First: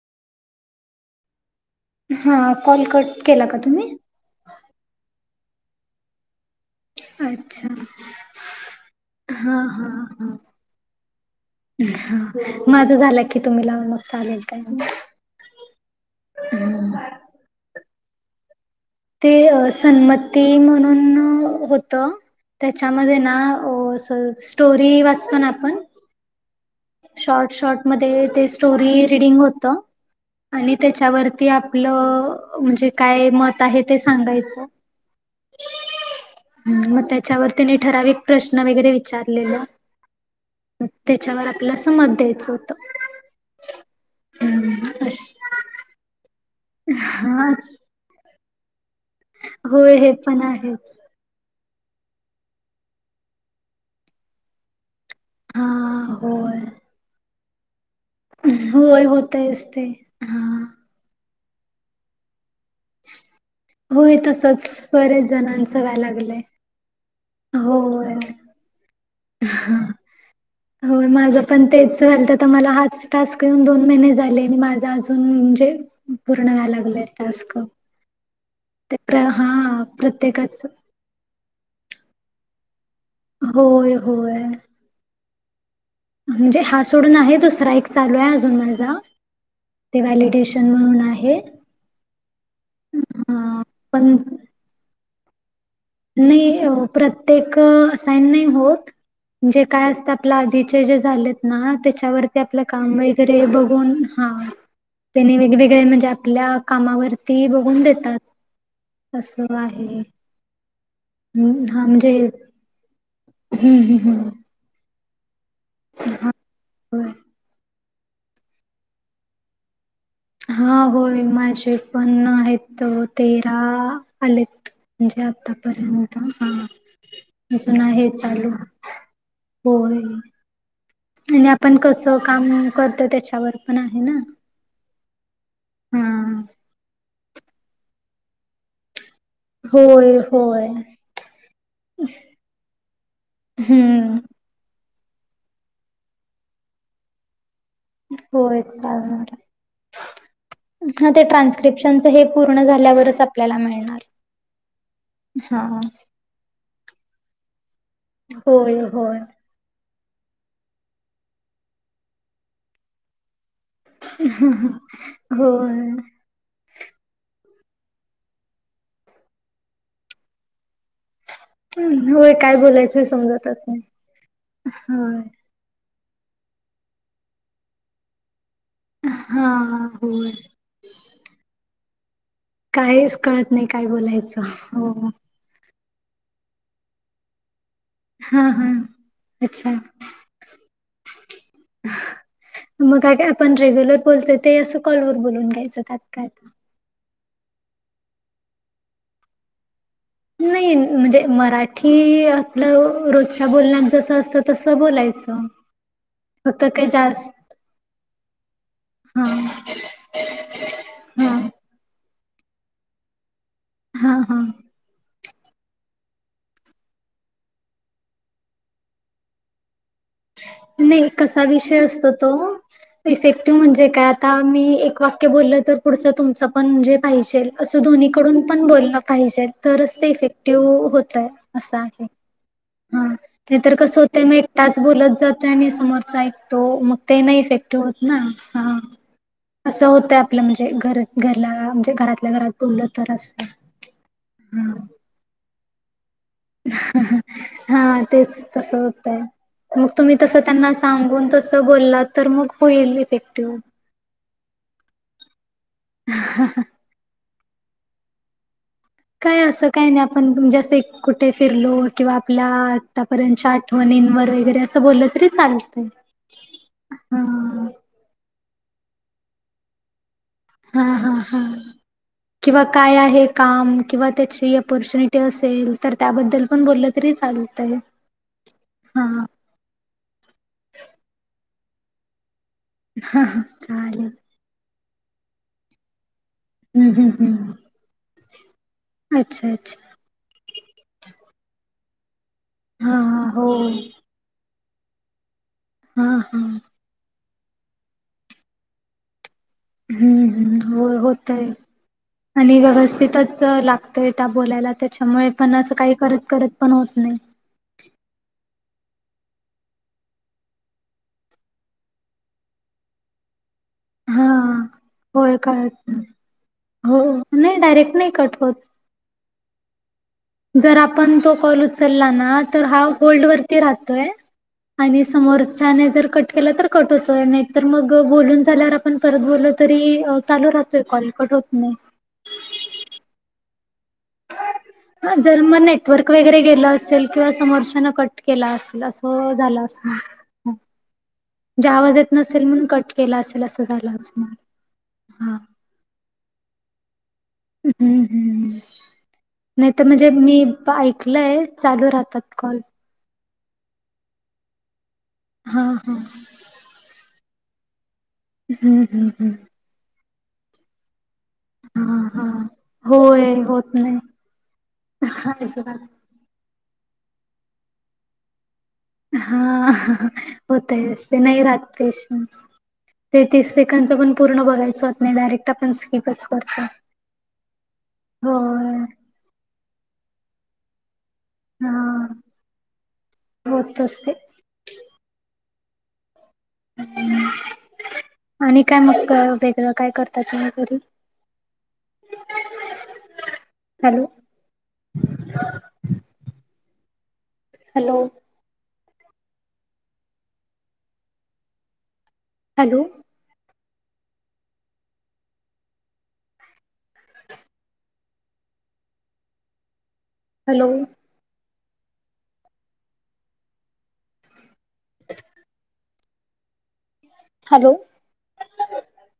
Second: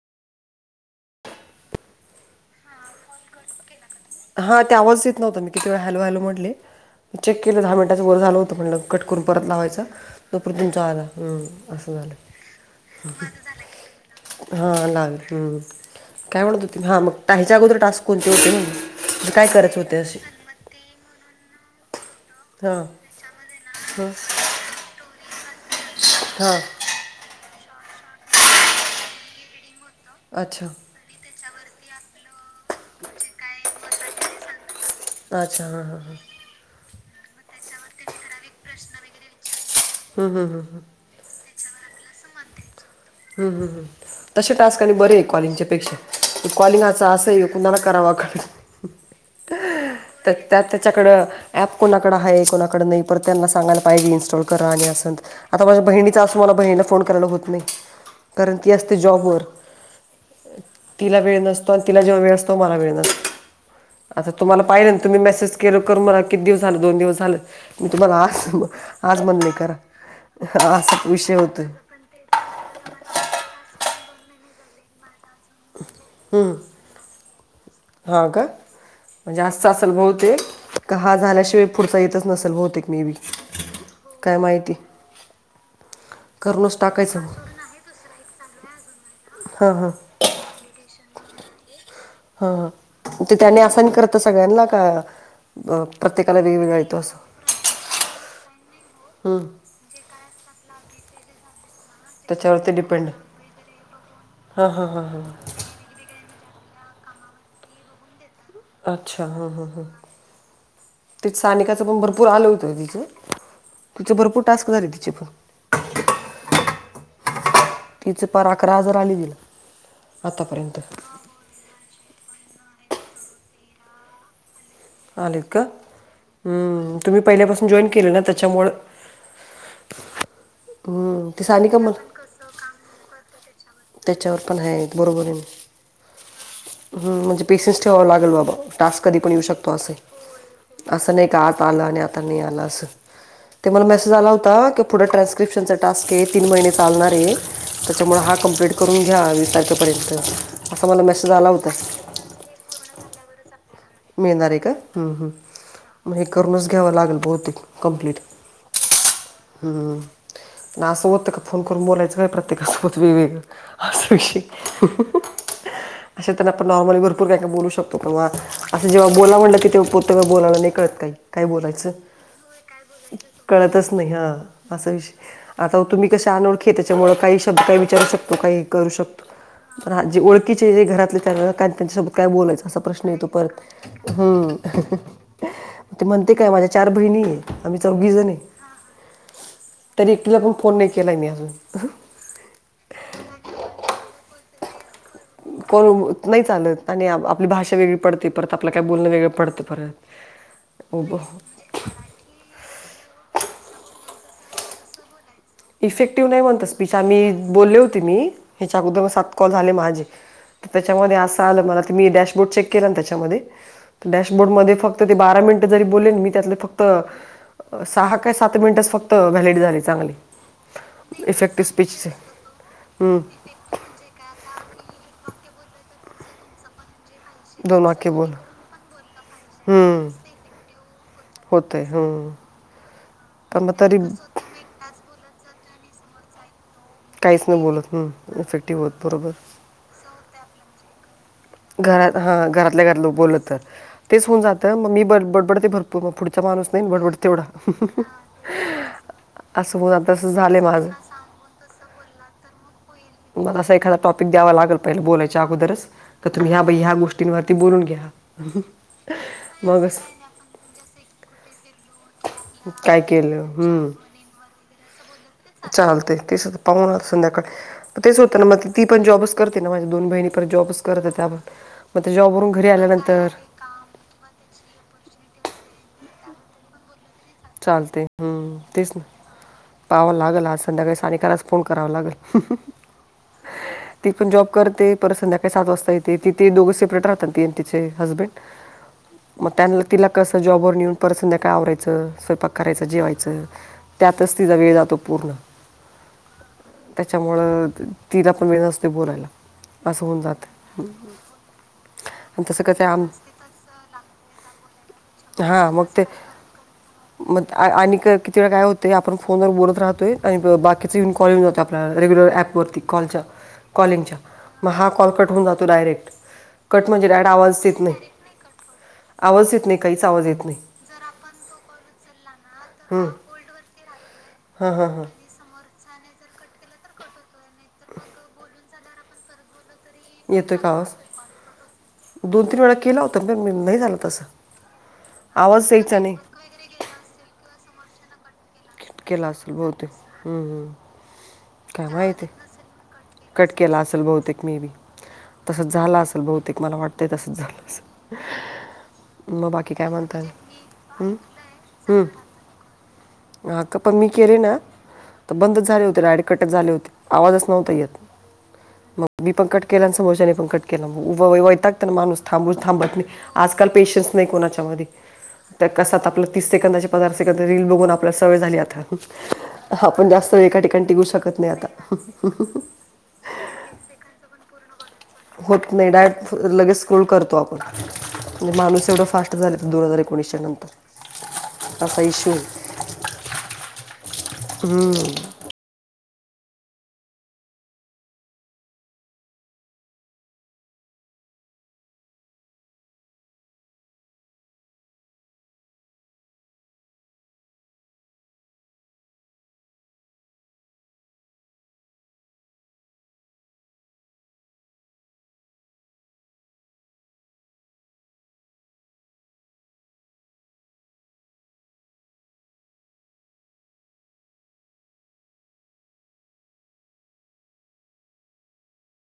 हा call cut केला का तुम्ही? हा ते आवाज देत नव्हता मी किती वे हॅलो हॅलो म्हटले. चेक केलं अच्छा दहा मिनटां वर झालं होतं म्हटलं कट करून परत हा लावायचं हा हा दोपर तुमचा आधला. हम्म असं झालं हा माझा झाला की तुम्ही लावून मग चालेल काय हा नाही. लागल हम्म. काय म्हणत हो त हां मग कााच्या अगोदर टास्क कोणते होते ना. ते सन्मत. ते म्हणून होत हां त्याच्यामध्ये ना. हां स्टोरी वाचतो ना आपण हा. शॉर्ट शॉर्ट मध्ये ते स्टोरी रिडिंग होत आणि अच्छा त्या त्याच्यावरती आपलं म्हणजे काय मत आहे ते सांगायचं. अच्छा हा हा हा. ह मग त्याच्यावर तने ठराविक प्रश्न वगैरे विचारलेला. हम हम हं ह. त्याच्यावर आपल्याला समत द्यायचं. ह् तसे टास्क आणि हम्म, बरे आहे अश- कॉलिंगच्या पेक्षा कॉलिंगाच असं हा कुणाला करावां कडे. होय हे तर पण त्यात आहेच त्याच्याकडं. ॲप कोणाकडं आहे कोणाकडं नाही परत त्यांना सांगयला पाहिजे इनस्टॉल करा आणि असंत तर हा आता माझ्या बहिणीचा असू मला होय बहिणीला फोन करायला होत नाही. कारण ती असते होय जॉबवरर. होतयच ते हा तिला वळसतो आणि तिला जेव वेळ असतो मला वेळसतो. होय आता तुम्हाला तसच पाहिलं ना तुम्ही बरेच मेसेज केलं जणांचं व्हाय कर म लागलंय किती दिवस झाले दोन दिवस झाले मी होय तुम्हाला? आज म्हण नाही करा हा. असा होय विषय माझं पण होतोय. तेच मला हाच टास्क घेऊन दोन महिने झाले आणि माझा अजून े पूर्ण व्हायला लागलेय टास्क. ह का ते प्र म्हणजे आजता हा असल बहत आहे. प्रत्येकाच का हा झाल्याशिवाय पुढचा येतच नसेल बहतते एक मे बी. होय काय होय. माहिती म्हणजे करूनच हा सोडून टाकायचं आहे दोसरा एकक चालू आहे अजून माझा हा हा. ते व्हॅलिडेशन म्हणून आहे. हा हा, ते हा त्याने आसन करत पण सगळ्यांना का प्रत्येकाला नाही अ वेगवेगळा येतो प्रत असं तेक अ असायन नाही होत, म्हणजे काय असत आपलं आधीचे जे झालेत ना ते चे त्यावरती त्याच्यावर आपलं ते काम डिपेंड वैगरे बघून, हा त्यानी वेगग वेगळे म्हणजे आपल्या कामावरती बघून देतात. अच्छा हा असं हा हा. आहे. ति हम्म, हा सानिकाचं पण म्हणजे भरपूर आलं होतं तिचं, हम्म हम्म तिचं भरपूर हम्म टास्क झाले तिचे पण. हा, व्हय? तिचं पार अकरा हजार आली तिला. आतापर्यंत हा होय माझे पण आहेत, तेरा आलेत. म्हणजे आलेत का आतापर्यंत, हा हम्म, तुम्ही पहिल्यापासून अजून जॉईन आहे केलं ना चालू. त्याच्यामुळं होय, हम्म, ते आणि सानिका आपण मला कसं काम करतो त्याच्यावर पण त्याच्यावर पण हाय, बरोबर आहे. हम्म हम्म, म्हणजे पेसेन्स ठेवावा लागेल बाबा, टास्क कधी पण येऊ शकतो असे. होय होय असं नाही का आज आला आणि आता नाही आला असं, ते मला मेसेज हम्म आला होता क पुढं ट्रान्स्क्रिप्शनचा टास्क आहे, तीन महिने चालणार आहे, त्याच्यामुळे हा होय कंप्लीट करून घ्या चालणार वीस तारखेपर्यंत, असा मला हा ते मेसेज आला होता. ट्रान्स्क्रिप्शनच हे पूर्ण झाल्यावरच आपल्याला मिळणार मिळणार आहे का? हम्म हम्म, हा मग हे करूनच घ्यावं लागेल बहुतेक कम्प्लीट. होय होय हम्म, पण असं होतं का फोन करून बोलायचं काय, प्रत्येकासोबत वेगवेगळं? असा विषय आहे. होय अशा आता ना आपण नॉर्मली भरपूर काय काय बोलू शकतो, पण बवा असं जेव्हा बोलावं म्हणलं की तेव्हा [unintelligible] बोलायला नाही कळत काही. काय बोलायचं? व्हय काय बोलायचं, कळतच नाही, हा असा विषय. होय आता तुम्ही कशा अनोळखी, त्याच्यामुळे काही शब्द काही विचारू शकतो काही करू हा शकतो, जे होय ओळखीचे जे घरातले त्यां त्यांच्यासोबत काय बोलायचं? असा प्रश्न काहीच येतो कळत परत, नाही काय बोलायचं हम्म, हो ते म्हणते काय माझ्या चार बहिणी आम्ही चौघी जण आहे, हा हा अच्छा तरी एकटीला पण फोन नाही केला मी अजून. मग काय काय आपण रेग्युलर बोलतोय ते असं कॉलवर बोलून घ्यायचं कोण खातखात. नाही चालत आणि आपली भाषा वेगळी पडते परत आपल्याला काय बोलणं वेगळं पडतं परत. नाही म्हणजे मरा ठी आपलं रोजच्या बोलण्यात जसं असतं तसं बोलायचं. इफेक्टिव्ह नाही फक्त म्हणत, काही स्पीच जास्त आम्ही बोलले होते मी, ह्याच्या अगोदर म सात हा कॉल झाले माझे. तर त्याच्यामध्ये हा असं आलं मला, ते मी डॅशबोर्ड चेक केला ना त्याच्यामध्ये, हा हा डॅशबोर्ड मध्ये फक्. त ते बारा मिनटं जरी बोलले ना मी त्यातलं फक्त अ सहा का सात मिनिटच फक्त व्हॅलिड झाली चांगली. नाही, कसा विषय असतो तो, हम्म, इफेक् टिव्ह म्हणजे काय आता, मी एक वाक्य बोललं तर पुढचं तुमचं पण म्हणजे पाहिजे तर असं दोन वाक्य बोल दोन्हीकडून पण बोलणं पाहिजे, तरच हम्म, ते इफेक्टिव्ह होतंय. होतंय, ह्म्म हा, नाही तर कस होतंय मग एकटाच बोलत जातोय आणि समोरचा ऐकतो, मग ते नाही काहीच इफेक्टिव्ह बोलत होतं ना, हा इफेक्टिव्ह होत बरोबर असं होतं आपलं म्हणजे घर घरला म्हणजे घरातल्या हां घरात घरातल्या बोललं तर लोक बोललं असतं, तेच होऊन ह जातं मग मी ब बडबड ते भरप हा तेच, तसं होतंय. असं मग होऊन आता तुम्ही असं तसं झालं आहे त्यांना माझं सांगून तसं बोललात तर मग होईल. म इफेक्टिव्ह. मला असा एखादा टॉपिक द्यावा लागल पहिलं बोलायच्या अगोदरच, क तु ह्या बई ह्या गोष्टी टीन वरती बोलून घ्या. काय असं काही मगच नाही आपण, म्हणजे असं कुठे फिरलो किंवा आपला काय आता केलं पर्यंतच्या हम्म आठवणींवर वगैरे असं बोललं तरी चालतंय, चालते तेच आता पाहून आता संध्याकाळ हा. तेच होत ना मग ती पण जॉबच करते ना माझ्या दोन बहिणी परत हा जॉबच हा करतात त्या पण हा मग त्या जॉबवरून किंवा घरी काय आहे आल्यानंतर काम किंवा त्याची ऑपॉर्च्युनिटी असेल तर त्याबद्दल पण बोललं तरी चाललं चालतय, हम्म तेच ना पहावं लागल आज संध्याकाळी सानिकालाच फोन करावा लागल हा हा चालेल. ती पण जॉब करते परत संध्याकाळी सात वाजता येते तिथे दोघ हम्म सेपरेट हम्म राहतात हम्म. ते चे हेंजबंड, म अच्छा अच्छा. त्यानंतर तिला कस जॉबवर नेऊन परत संध्याकाळ आवरायचं स्वयंपाक करायच हा जेवायचं हो. त्यातच तिचा वेळ जातो पूर्ण हा हा त्याच्यामुळ तिला पण वेळ असतय बोलायला असं होऊन हम्म जातं हम्म हो, होतय आणि तसं कसं आम व्यवस्थितच लागतय त्या बोलायला त्याच्यामुळे पण हां असं मग काही करत ते करत पण होत नाही मग आणि किती वेळा काय होतय आपण फोनवर बोलत राहतोय आणि बाकीच इन कॉल येऊन होतात आपल्या रेग्युलर ॲपवर कॉलच्या, कॉलिंगच्या हा मग हा कॉल कट होय होऊन जातो कळत नाही डायरेक्ट कट हो म्हणजे डायरेक्ट आवाज येत नाही डायरेक्ट कट होत. आवाज येत नाही काहीच आवाज येत नाही. तर आपण जो कॉल उचलला ना तर हा होल्ड वरती राहतोय हां हां आणि हां समोरच्याने जर कट कट केला तर कट होतोय नाही तर मग बोलून झाल्यावर आपण परत बोललो तरी चालू येतोय का राहतोय आवाज कॉल कट होत नाही. दोन -तीन वेळा केला होता पण नाही झालं तसं जर मग आवाज यायचा नेटवर्क नाही वगैरे गेलं असेल किंवा समोरच्यान कट केला असेल. अस कट केला असेल झालं बहुतेक असणार. हम्म. म्हणजे काय आवाज येत माहिती नसेल म्हणून कट केला असेल कट असं केला झालं असेल असणार बहुतेक मे बी हा. तसंच झाल असेल बहुतेक मला वाटतंय तसंच झालं. हम्म असेल हम् मग नाही बाकी तर काय म्हणजे म्हणताय मी ऐकलंय चालू हम्म. राहतात. कॉल हा. की पण मी केले ना तर हा बंदच झाले हा होते डायरेक्ट कटच झाले होते आवाजच नव्हता येत हम्म मग हम्म मी हम्म पण कट केला आणि समोरच्याने पण कट केला व्ह, व्ह हा माणूस हा थांबून, थांबत नाही होय आजकाल होत पेशन्स नाही कोणाच्या मध्ये हा, अजिबात कस हाय आपलं तीस सेकंदाचे पदार्थाचे रील बघून आपल्याला सवय झाली आता हा आपण जास्त वेळ एका ठिकाणी होतय टिगू असते शकत नाही राहत आता. पेशन्स ते तीस सेकंदच पण पूर्ण बघायचं नाही डायरेक्ट होत आपण नाही, स्किपच डायरेक्ट करतो लगेच स्क्रोल करतो आपण होय माणूस एवढं फास्ट झाल्यात दोन हजार एकोणीसच्या नंतर. हा असा विषय हाय, होत असते हम्म हम्म आणि काय मग वेगळं काय करता तुम्ही घरून? Hello hello hello hello [inaudible] hello